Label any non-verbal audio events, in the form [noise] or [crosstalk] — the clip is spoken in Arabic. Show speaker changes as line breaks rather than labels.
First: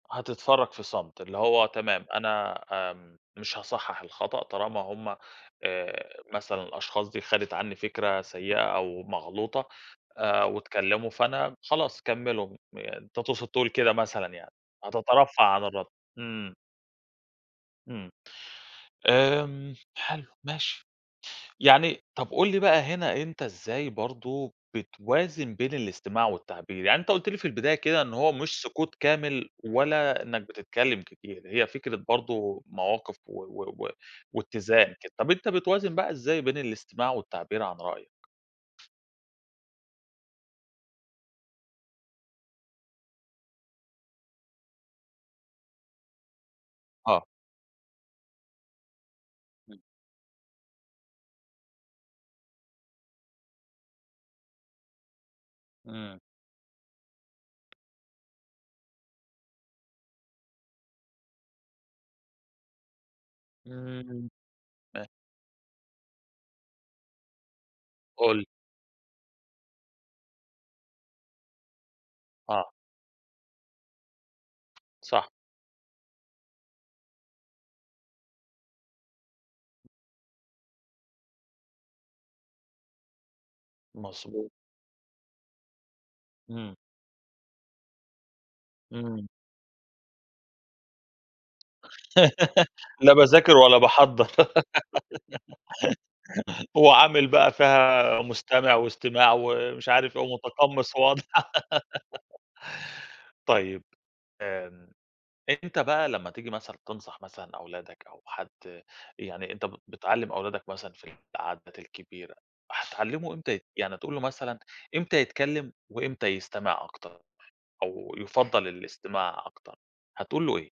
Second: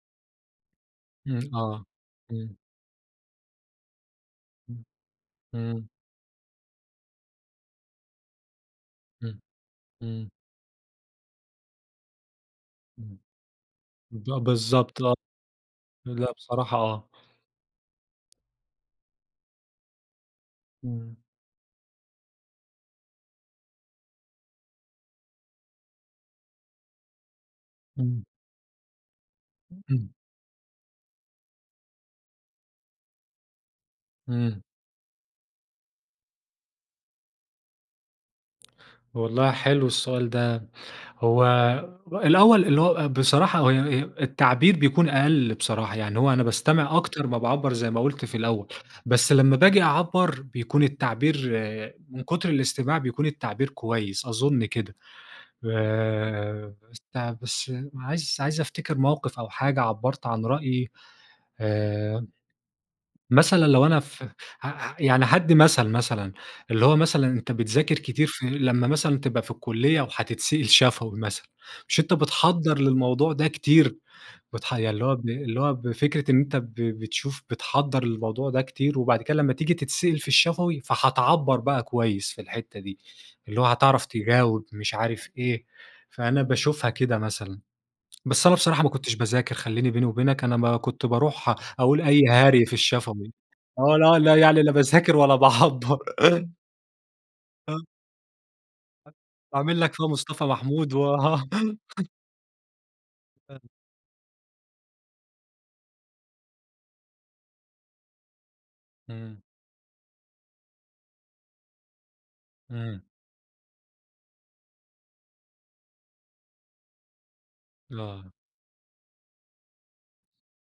هتتفرج في صمت اللي
إمم
هو
آه،
تمام،
إمم.
أنا آمم، مش هاصحح الخطأ طالما
إمم،
هُم
إمم.
آآ، مثلًا الأشخاص دي خدت عني فكرة سيئة أو
إمم،
مغلوطة
إمم.
آآ، واتكلموا، فأنا خلاص كمّلوا آآ، أنت
إمم.
تقصد تقول كده مثلًا
ب
يعني،
بالضبط آه.
هتترفع عن الرد،
لا،
امم.
بصراحة آه.
إمم، آمم، حلو ماشي،
إمم.
يعني طَب قُل لي بقى هنا أنت إزاي برضو بتوازن بين الاستماع والتعبير؟ يعني أنت قُلت لي في البداية كده إن
إمم.
هو مش سقوط كامل
امم.
ولا إنك بتتكلم كتير، هي فكرة برضو مواقف و و و
امم.
واتزان كده، طَب أنت بتوازن بقى إزاي بين الاستماع والتعبير عن رأيك؟
والله حلو السؤال ده، هو الأول اللي هو بصراحة هو و التعبير بيكون أقل بصراحة، يعني هو أنا باستمع
آه
أكتر ما باعبّر زي ما قُلت في الأول، بس لمّا
امم.
باجي أعبّر بيكون التعبير من كتر الاستماع بيكون التعبير كويس أظن كده،
إمم.
آآ، بس بس عايز عايز أفتكر موقف أو حاجة عبّرت عن رأيي آآ، مثلًا لو أنا ف
امم،
ع ع
أ
يعني هادِّي مثل مثلًا، اللي هو مثلًا أنت بتذاكر كتير
قُل لي.
في لمّا مثلًا تبقى في الكلية وهتتسأل شفوي مثلًا، مش أنت
آه.
بتحضّر للموضوع ده كتير؟ بتح يعني اللي هو ب
صح.
اللي هو بفكرة إن أنت ب بتشوف بتحضّر للموضوع ده كتير وبعد كده لمّا تييجي تتسأل في الشفوي فهتعبّر بقى كويس في الحتة دي، اللي هو هتعرف
مضبوط.
تجاوب مش عارف إيه، فأنا
إمم.
باشوفها كده مثلًا. بس أنا بصراحة ما كنتش
إمم.
باذاكر خليني بيني وبينك أنا ما كنت باروح أقول أي هري
[laughs]
في
لا
الشفوي،
باذاكر ولا
آه لا،
باحضّر،
لا يعني لا باذاكر ولا باحضّر.
[laughs] وعامل بقى
آه.
فيها مستمع
[unintelligible]
واستماع
وعامل
ومش
لك فيها
عارف إيه،
مصطفى محمود،
ومتقمص وا
وآه.
[laughs]
[unintelligible]
طيب آمم، أنت بقى لمّا تييجي مثلًا تنصح مثلًا أولادك أو حد
إمم.
يعني أنت بت بتعلِّم أولادك مثلًا في العادات الكبيرة،
إمم.
هتعلّمه إمتى يت يعني تقول له مثلًا إمتى يتكلم وإمتى يستمع أكتر أو
آه.
يُفضَّل الاستماع أكتر، هتقول له إيه؟